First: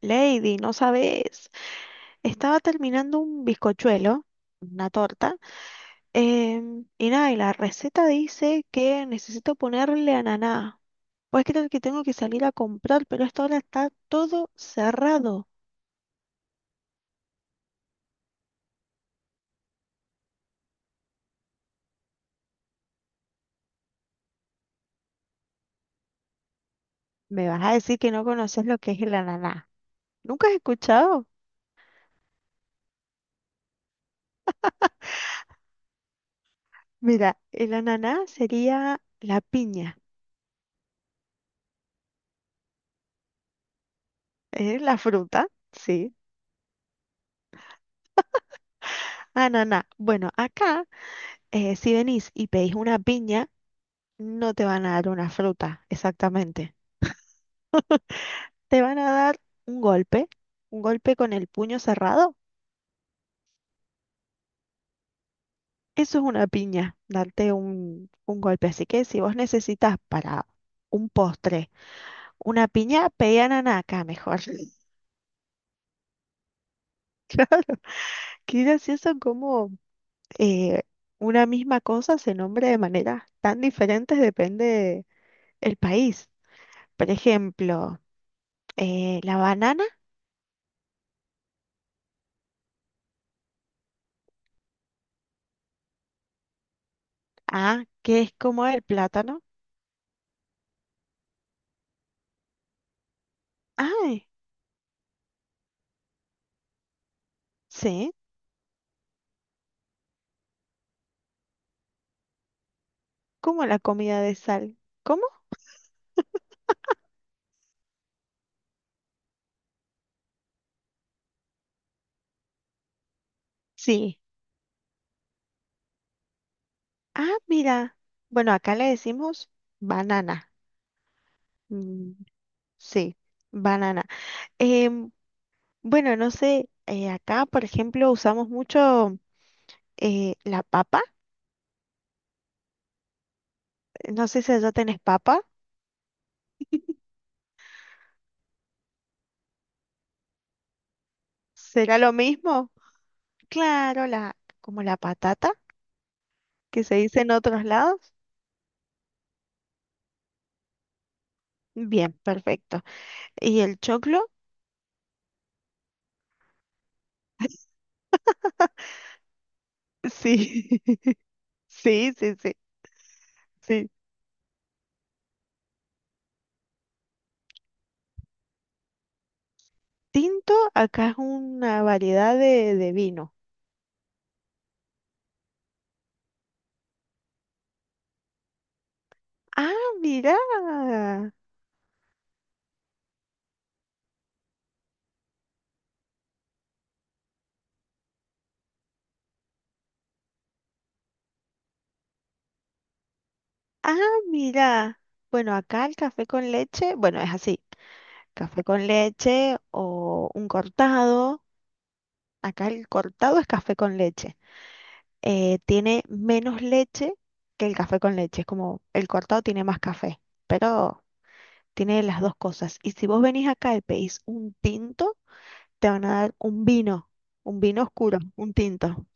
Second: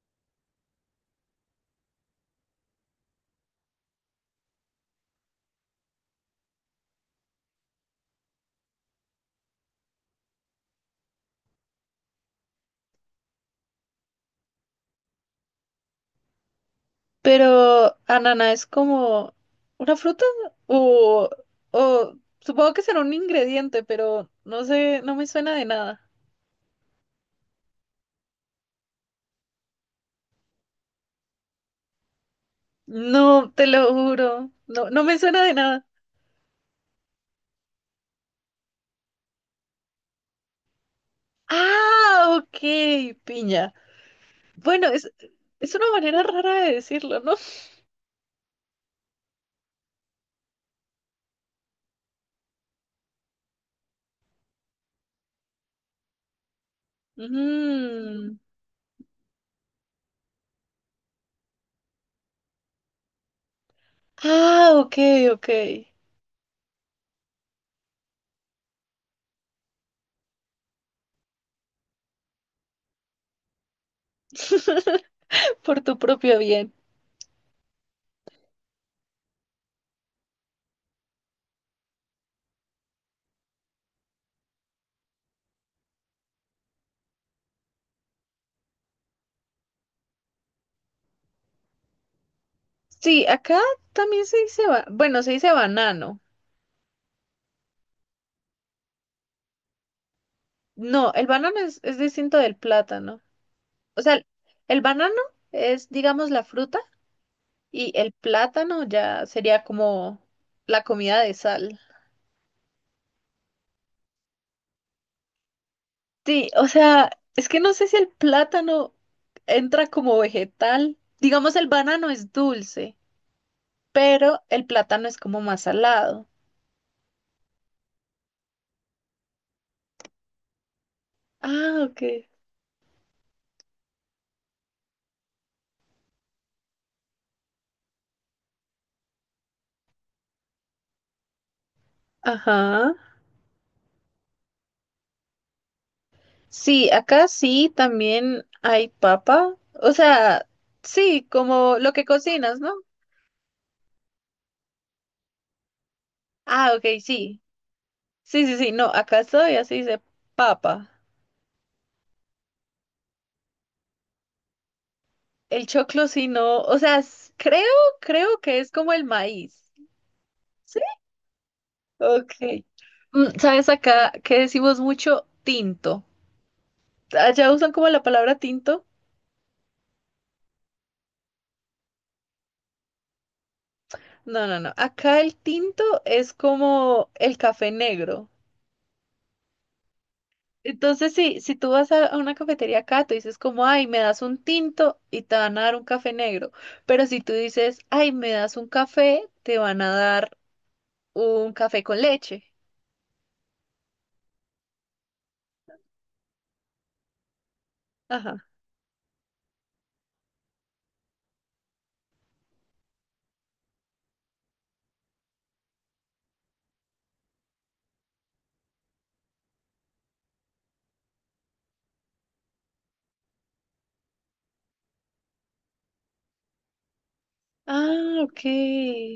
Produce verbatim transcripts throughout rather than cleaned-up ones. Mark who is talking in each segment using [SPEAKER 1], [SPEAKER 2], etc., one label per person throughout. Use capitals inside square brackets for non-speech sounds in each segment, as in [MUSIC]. [SPEAKER 1] Lady, no sabes. Estaba terminando un bizcochuelo, una torta, em, y nada, y la receta dice que necesito ponerle ananá. Pues creer que tengo que salir a comprar, pero hasta ahora está todo cerrado.
[SPEAKER 2] Pero, ¿ananá es como una fruta? O, o supongo que será un ingrediente, pero no sé, no me suena de nada.
[SPEAKER 1] Me vas a decir que no conoces lo que es el ananá. ¿Nunca has escuchado?
[SPEAKER 2] No, te lo juro. No, no me suena de nada.
[SPEAKER 1] Mira, el ananá sería la piña,
[SPEAKER 2] Ah, ok, piña.
[SPEAKER 1] es
[SPEAKER 2] Bueno,
[SPEAKER 1] la
[SPEAKER 2] es,
[SPEAKER 1] fruta,
[SPEAKER 2] es una
[SPEAKER 1] sí.
[SPEAKER 2] manera rara de decirlo, ¿no?
[SPEAKER 1] Ananá. Bueno, acá, eh, si venís y pedís una piña, no te van a dar una fruta, exactamente.
[SPEAKER 2] Mm.
[SPEAKER 1] Te van a dar un golpe, un golpe con el puño cerrado.
[SPEAKER 2] Ah, ok, ok.
[SPEAKER 1] Eso es una piña, darte un, un golpe. Así que si vos necesitas para un postre una piña, pedí acá mejor.
[SPEAKER 2] [LAUGHS] Por tu propio bien.
[SPEAKER 1] [LAUGHS] Qué gracioso cómo eh, una misma cosa se nombra de maneras tan diferentes depende el país. Por ejemplo, eh, la banana,
[SPEAKER 2] Sí, acá también se dice, ba- bueno, se dice banano.
[SPEAKER 1] ah, que es como el plátano.
[SPEAKER 2] No, el banano es, es distinto del plátano. O sea,
[SPEAKER 1] Ay,
[SPEAKER 2] el banano es, digamos, la fruta y el
[SPEAKER 1] sí.
[SPEAKER 2] plátano ya sería como la comida de sal.
[SPEAKER 1] ¿Cómo la comida de sal? ¿Cómo?
[SPEAKER 2] Sí, o sea, es que no sé si el plátano entra como vegetal. Digamos, el banano es dulce,
[SPEAKER 1] Sí.
[SPEAKER 2] pero el plátano es como más salado.
[SPEAKER 1] Ah, mira. Bueno, acá le decimos banana.
[SPEAKER 2] Ah, ok.
[SPEAKER 1] Mm, sí, banana. Em, bueno, no sé, eh, acá, por ejemplo, usamos mucho eh, la papa.
[SPEAKER 2] Ajá.
[SPEAKER 1] No sé si allá tenés papa.
[SPEAKER 2] Sí, acá sí también hay papa. O sea, sí, como lo
[SPEAKER 1] ¿Será
[SPEAKER 2] que
[SPEAKER 1] lo
[SPEAKER 2] cocinas,
[SPEAKER 1] mismo?
[SPEAKER 2] ¿no?
[SPEAKER 1] Claro, la, como la patata,
[SPEAKER 2] Ah,
[SPEAKER 1] que se
[SPEAKER 2] ok,
[SPEAKER 1] dice en
[SPEAKER 2] sí.
[SPEAKER 1] otros lados.
[SPEAKER 2] Sí, sí, sí, no, acá todavía se dice papa.
[SPEAKER 1] Bien, perfecto. ¿Y el choclo?
[SPEAKER 2] El choclo sí no, o sea, s- creo, creo que es
[SPEAKER 1] [LAUGHS]
[SPEAKER 2] como el maíz.
[SPEAKER 1] Sí,
[SPEAKER 2] ¿Sí?
[SPEAKER 1] [LAUGHS] sí,
[SPEAKER 2] Ok.
[SPEAKER 1] sí, sí,
[SPEAKER 2] Mm, ¿sabes
[SPEAKER 1] sí.
[SPEAKER 2] acá que decimos mucho tinto? ¿Allá usan como la palabra tinto?
[SPEAKER 1] Tinto, acá es una variedad de, de vino.
[SPEAKER 2] No, no, no. Acá el tinto es como el café negro.
[SPEAKER 1] Ah, mira.
[SPEAKER 2] Entonces, sí, si tú vas a a una cafetería acá, tú dices como, ay, me das un tinto y te van a dar un café negro. Pero si tú dices, ay, me das un café, te van a dar un café con leche.
[SPEAKER 1] Ah, mira. Bueno, acá el café con leche, bueno, es así.
[SPEAKER 2] Ajá.
[SPEAKER 1] Café con leche o un cortado. Acá el cortado es café con leche. Eh, tiene menos leche que el café con leche. Es como el cortado tiene más café, pero tiene las dos cosas. Y si vos venís acá y pedís un tinto, te van a dar un vino, un vino
[SPEAKER 2] Ah,
[SPEAKER 1] oscuro,
[SPEAKER 2] ok.
[SPEAKER 1] un tinto.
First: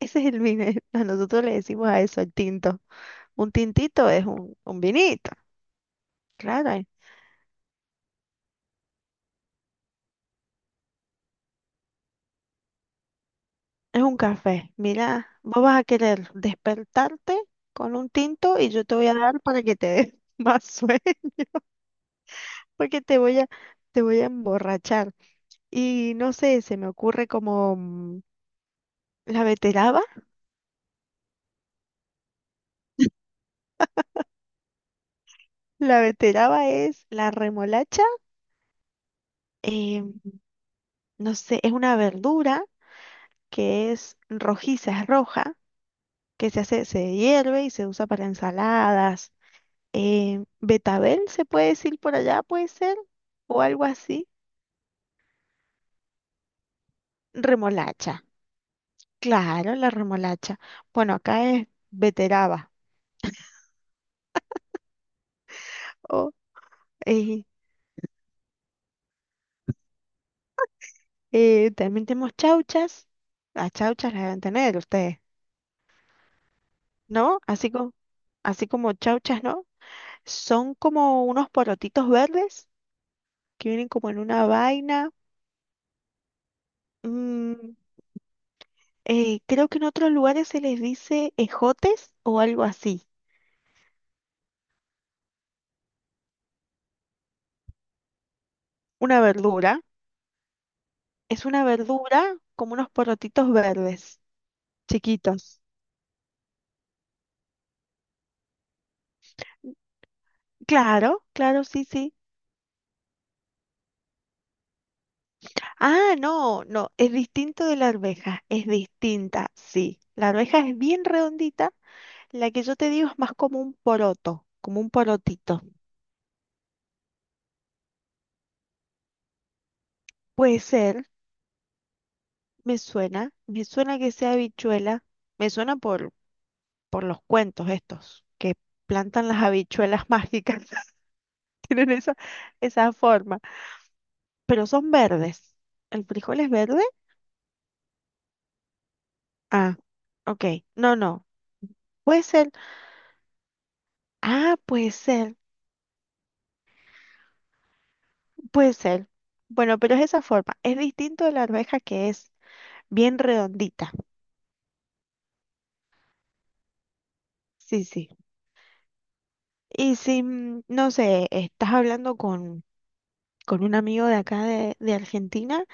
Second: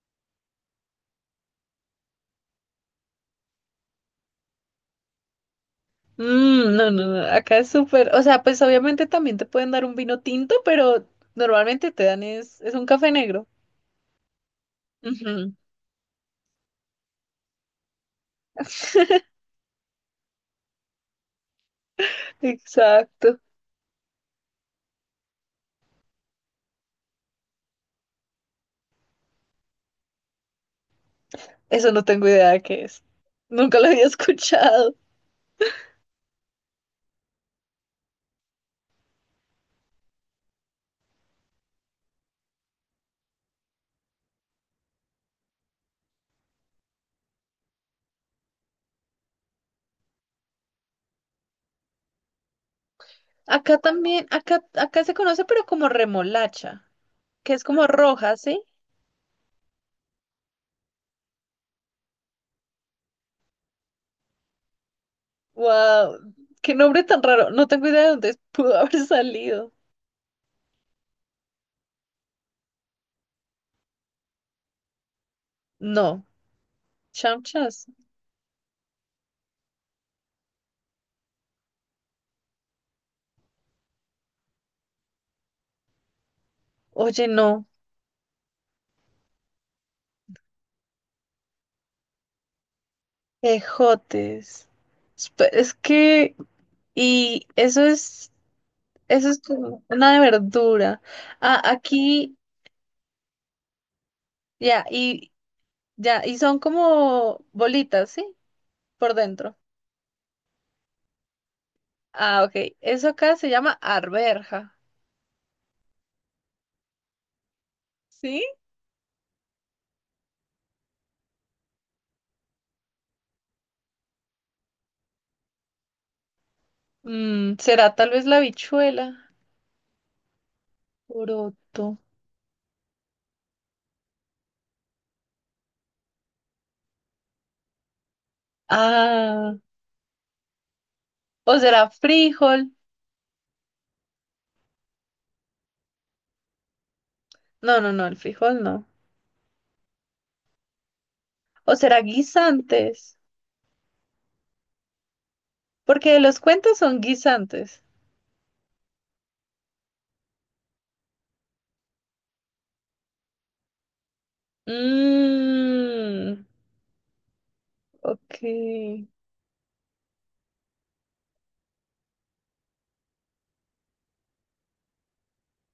[SPEAKER 1] Ese es el vino. Eh, [LAUGHS] a Nosotros le decimos a eso el tinto. Un tintito es un, un vinito. Claro,
[SPEAKER 2] Mm,
[SPEAKER 1] eh,
[SPEAKER 2] no, no, no, acá es súper, o sea, pues obviamente también te pueden dar un vino tinto, pero normalmente te dan es, es un café negro.
[SPEAKER 1] es un café. Mira,
[SPEAKER 2] Ujú.
[SPEAKER 1] vos vas a querer despertarte con un tinto y yo te voy a dar para que te des [LAUGHS] más sueño,
[SPEAKER 2] [LAUGHS]
[SPEAKER 1] porque te
[SPEAKER 2] Exacto.
[SPEAKER 1] voy a, te voy a emborrachar. Y no sé, se me ocurre como mm, la beteraba.
[SPEAKER 2] Eso no tengo idea de qué es. Nunca lo había [LAUGHS] escuchado.
[SPEAKER 1] La beteraba es la remolacha. eh, no sé, es una verdura que es rojiza, es roja que se hace, se hierve y se usa para ensaladas. Eh, betabel se puede decir por allá, puede ser, o
[SPEAKER 2] Acá
[SPEAKER 1] algo
[SPEAKER 2] también,
[SPEAKER 1] así.
[SPEAKER 2] acá, acá se conoce, pero como remolacha, que es como
[SPEAKER 1] Remolacha,
[SPEAKER 2] roja, ¿sí?
[SPEAKER 1] claro, la remolacha. Bueno, acá es beteraba.
[SPEAKER 2] Wow,
[SPEAKER 1] O,
[SPEAKER 2] qué nombre tan
[SPEAKER 1] eh,
[SPEAKER 2] raro. No tengo idea de dónde [LAUGHS] pudo haber salido.
[SPEAKER 1] eh, también tenemos chauchas. Las chauchas las deben tener ustedes,
[SPEAKER 2] No,
[SPEAKER 1] ¿no? Así
[SPEAKER 2] chamchas.
[SPEAKER 1] como, así como chauchas, ¿no? Son como unos porotitos verdes que vienen como en una vaina.
[SPEAKER 2] Oye, no,
[SPEAKER 1] Mm, eh, creo que en otros lugares se les dice ejotes o algo así.
[SPEAKER 2] ejotes. Espe- Es que, y eso es...
[SPEAKER 1] Una
[SPEAKER 2] Eso es
[SPEAKER 1] verdura.
[SPEAKER 2] como una de verdura.
[SPEAKER 1] Es
[SPEAKER 2] Ah,
[SPEAKER 1] una
[SPEAKER 2] aquí,
[SPEAKER 1] verdura como unos porotitos verdes,
[SPEAKER 2] ya, y
[SPEAKER 1] chiquitos.
[SPEAKER 2] ya, y son como bolitas, ¿sí? Por dentro.
[SPEAKER 1] Claro, claro, sí, sí.
[SPEAKER 2] Ah, ok. Eso acá se llama arberja.
[SPEAKER 1] Ah, no, no, es distinto de la
[SPEAKER 2] ¿Sí?
[SPEAKER 1] arveja, es distinta, sí. La arveja es bien redondita, la que yo te digo es más como un poroto, como un porotito.
[SPEAKER 2] Mm, será tal vez la habichuela.
[SPEAKER 1] Puede ser,
[SPEAKER 2] Poroto.
[SPEAKER 1] me suena, me suena que sea habichuela, me suena por, por los cuentos estos, que plantan las
[SPEAKER 2] Ah,
[SPEAKER 1] habichuelas mágicas, [LAUGHS]
[SPEAKER 2] o será
[SPEAKER 1] tienen esa,
[SPEAKER 2] frijol.
[SPEAKER 1] esa forma, pero son verdes. El frijol es verde.
[SPEAKER 2] No, no, no, el frijol no.
[SPEAKER 1] Ah, ok. No, no.
[SPEAKER 2] O será
[SPEAKER 1] Puede ser.
[SPEAKER 2] guisantes.
[SPEAKER 1] Ah, puede ser.
[SPEAKER 2] Porque los cuentos son guisantes.
[SPEAKER 1] Puede ser. Bueno, pero es esa forma. Es distinto de la arveja que es bien redondita.
[SPEAKER 2] Mmm,
[SPEAKER 1] Sí, sí.
[SPEAKER 2] ok.
[SPEAKER 1] Y si, mm, no sé, estás hablando con, con un amigo de acá de, de Argentina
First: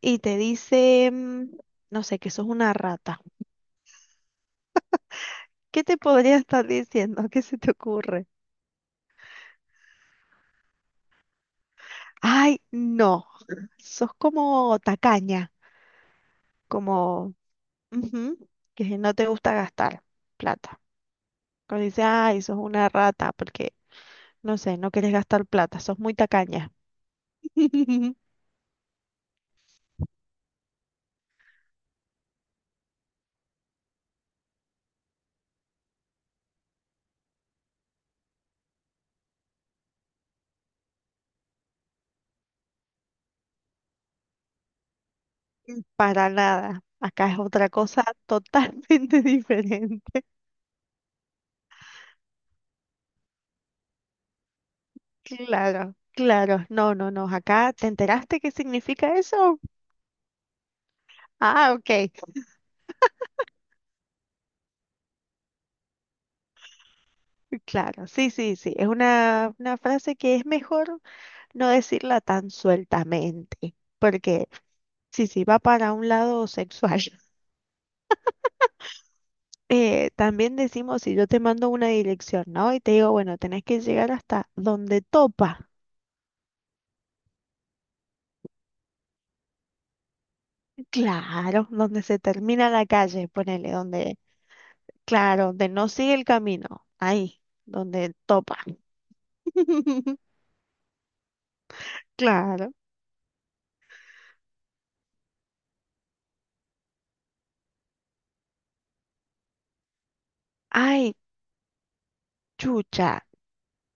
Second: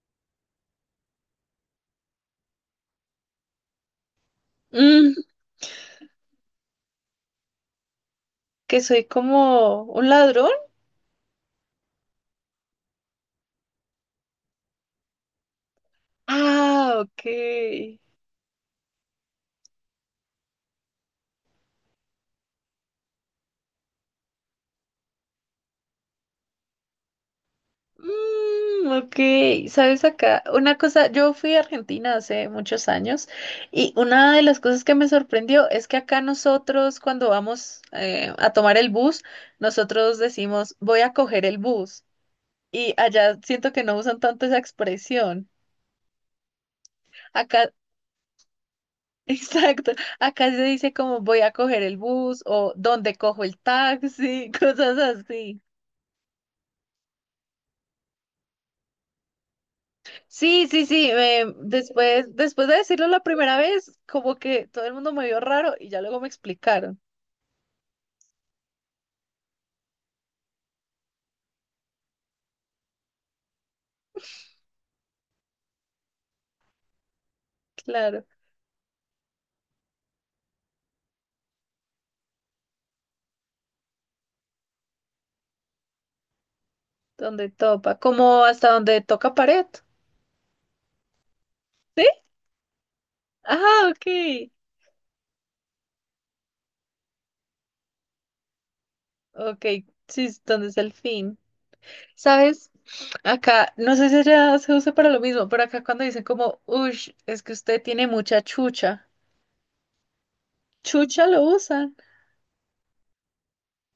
[SPEAKER 1] y te dice, mm, no sé, que sos una rata.
[SPEAKER 2] Mmm,
[SPEAKER 1] ¿Qué te podría estar diciendo? ¿Qué se te ocurre?
[SPEAKER 2] que soy como un ladrón.
[SPEAKER 1] Ay, no. Sos como tacaña,
[SPEAKER 2] Ah, ok.
[SPEAKER 1] como ujú, que no te gusta gastar plata. Cuando dice, ay, sos una rata, porque, no sé, no querés gastar plata, sos muy tacaña. [LAUGHS]
[SPEAKER 2] Mm, ok, sabes acá, una cosa, yo fui a Argentina hace muchos años y una de las cosas que me sorprendió es que acá nosotros cuando vamos eh, a tomar el bus, nosotros decimos voy a coger el bus y allá siento que no usan tanto esa expresión.
[SPEAKER 1] Para nada. Acá es otra
[SPEAKER 2] Acá,
[SPEAKER 1] cosa totalmente [LAUGHS]
[SPEAKER 2] [LAUGHS] exacto,
[SPEAKER 1] diferente.
[SPEAKER 2] acá se dice como voy a coger el bus o dónde cojo el taxi, [LAUGHS] cosas así.
[SPEAKER 1] Claro, claro. No, no, no. Acá, ¿te enteraste qué significa eso?
[SPEAKER 2] Sí, sí, sí. eh,
[SPEAKER 1] Ah, ok.
[SPEAKER 2] después, después de decirlo la primera vez, como que todo el mundo me vio raro y ya luego me explicaron.
[SPEAKER 1] Claro, sí, sí, sí. Es una, una frase que es mejor no decirla tan sueltamente, porque sí, sí, va para un lado sexual.
[SPEAKER 2] Claro,
[SPEAKER 1] Eh, también decimos, si yo te mando una dirección, ¿no? Y te digo, bueno, tenés que llegar hasta donde topa,
[SPEAKER 2] donde topa, como hasta donde toca pared.
[SPEAKER 1] claro, donde
[SPEAKER 2] ¿Sí?
[SPEAKER 1] se termina la calle, ponele,
[SPEAKER 2] Ah,
[SPEAKER 1] donde,
[SPEAKER 2] ok.
[SPEAKER 1] claro, donde no sigue el camino, ahí, donde topa.
[SPEAKER 2] Ok,
[SPEAKER 1] [LAUGHS]
[SPEAKER 2] sí, es donde es el fin. ¿Sabes?
[SPEAKER 1] Claro.
[SPEAKER 2] Acá, no sé si ya se usa para lo mismo, pero acá cuando dicen como, ush, es que usted tiene mucha chucha.
[SPEAKER 1] Ay,
[SPEAKER 2] Chucha lo usan.
[SPEAKER 1] chucha.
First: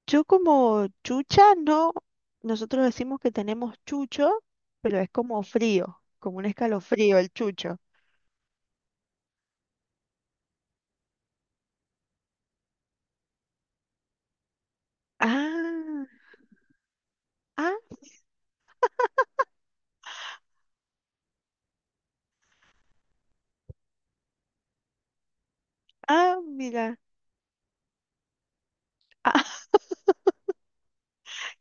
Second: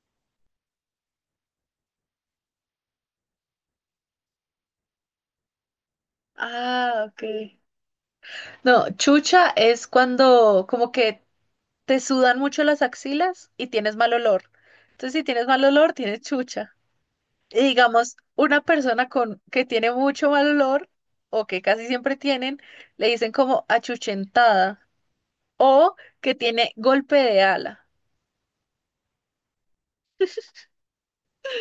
[SPEAKER 1] Yo como chucha, no, nosotros decimos que tenemos chucho, pero es como frío, como un
[SPEAKER 2] Ah,
[SPEAKER 1] escalofrío
[SPEAKER 2] ok.
[SPEAKER 1] el chucho.
[SPEAKER 2] No, chucha es cuando como que te sudan mucho las axilas y tienes mal olor. Entonces, si tienes mal olor,
[SPEAKER 1] Ah,
[SPEAKER 2] tienes chucha. Y
[SPEAKER 1] ah,
[SPEAKER 2] digamos, una persona con que tiene mucho mal olor o que casi siempre tienen, le dicen como achuchentada o que
[SPEAKER 1] ah,
[SPEAKER 2] tiene
[SPEAKER 1] mira.
[SPEAKER 2] golpe de ala.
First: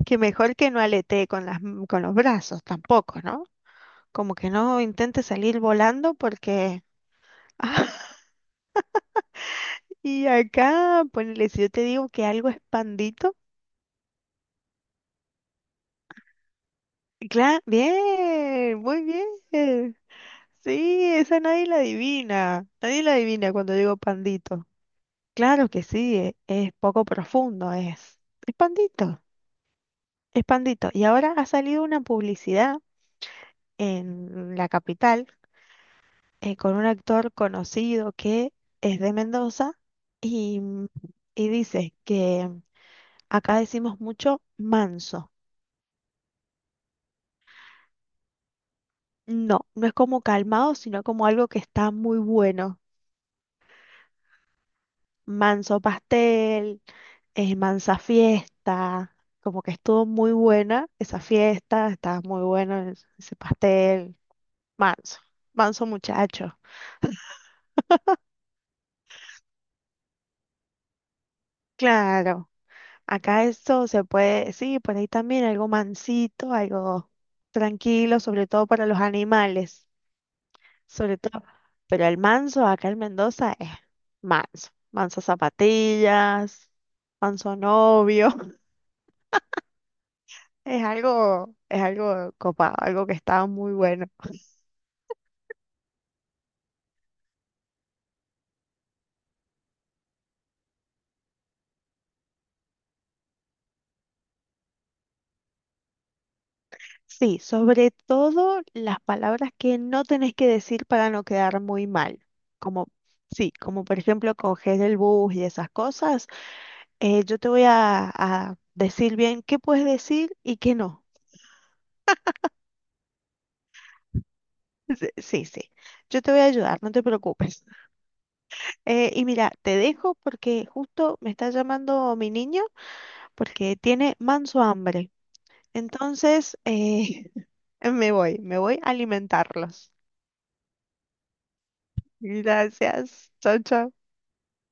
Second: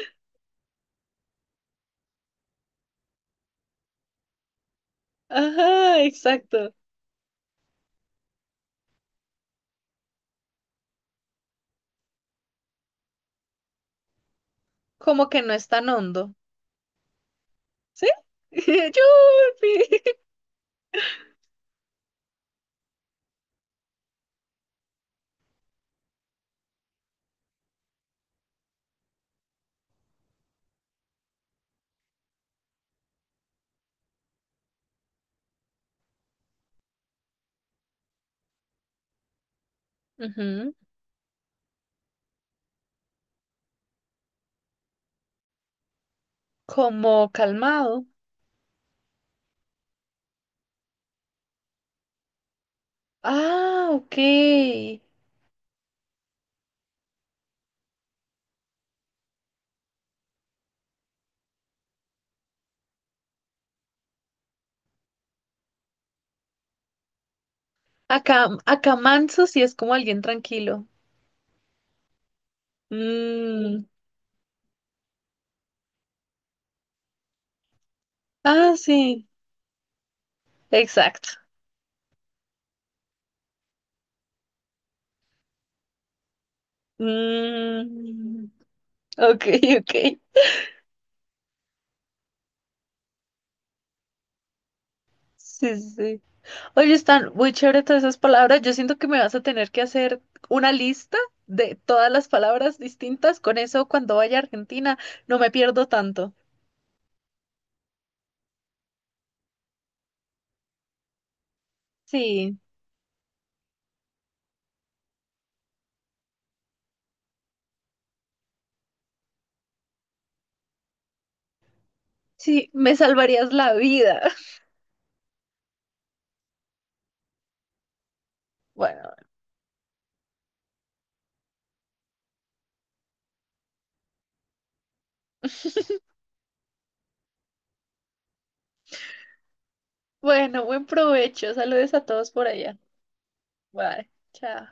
[SPEAKER 1] Que mejor que no aletee con las, m- con los brazos tampoco, ¿no? Como que no intente salir
[SPEAKER 2] Ajá,
[SPEAKER 1] volando
[SPEAKER 2] exacto.
[SPEAKER 1] porque... [LAUGHS] Y acá, ponele, si yo te digo que algo es pandito,
[SPEAKER 2] Como que no es tan hondo.
[SPEAKER 1] claro,
[SPEAKER 2] ¿Sí?
[SPEAKER 1] bien,
[SPEAKER 2] [LAUGHS]
[SPEAKER 1] muy bien.
[SPEAKER 2] Yupi.
[SPEAKER 1] Sí, esa nadie la adivina. Nadie la adivina cuando digo pandito. Claro que sí, e- es, poco profundo, es. Es pandito, es pandito. Y ahora ha salido una publicidad en la capital eh, con un actor conocido que es de Mendoza y,
[SPEAKER 2] Ujú.
[SPEAKER 1] mm, y dice que mm, acá decimos mucho manso.
[SPEAKER 2] Como calmado.
[SPEAKER 1] No, no es como calmado, sino como algo que está muy bueno.
[SPEAKER 2] Ah, ok.
[SPEAKER 1] Manso pastel, eh, mansa fiesta, como que estuvo muy buena esa fiesta, estaba muy bueno es- ese pastel. Manso, manso muchacho.
[SPEAKER 2] Acá, acá manso sí es como alguien tranquilo.
[SPEAKER 1] Claro. Acá
[SPEAKER 2] Mm.
[SPEAKER 1] esto se puede, sí, por ahí también algo mansito, algo tranquilo, sobre todo
[SPEAKER 2] Ah,
[SPEAKER 1] para los
[SPEAKER 2] sí,
[SPEAKER 1] animales, sobre
[SPEAKER 2] exacto.
[SPEAKER 1] todo. Pero el manso acá en Mendoza es manso, manso zapatillas, manso novio,
[SPEAKER 2] Mm,
[SPEAKER 1] [LAUGHS]
[SPEAKER 2] ok, [LAUGHS] ok.
[SPEAKER 1] es algo, es algo copado, algo que está muy bueno.
[SPEAKER 2] Sí, sí, sí. Oye, están muy chévere todas esas palabras. Yo siento que me vas a tener que hacer una lista de todas las palabras distintas. Con eso, cuando vaya a Argentina, no me pierdo tanto.
[SPEAKER 1] Sí, sobre todo las palabras que no tenés que decir para no quedar muy mal,
[SPEAKER 2] Sí,
[SPEAKER 1] como, sí, como por ejemplo coger el bus y esas cosas. Eh, yo te voy a, a decir bien qué puedes decir y qué no.
[SPEAKER 2] sí, me salvarías la vida. [LAUGHS]
[SPEAKER 1] Sí, sí. sí. Yo te voy a ayudar, no te preocupes.
[SPEAKER 2] Bueno,
[SPEAKER 1] Eh, y mira, te dejo porque justo me está llamando mi niño porque tiene manso hambre. Entonces, eh, [LAUGHS] me voy, me voy a alimentarlos.
[SPEAKER 2] bueno, buen provecho. Saludes a todos por allá.
[SPEAKER 1] Gracias. Chao, chao.
[SPEAKER 2] Bye, chao.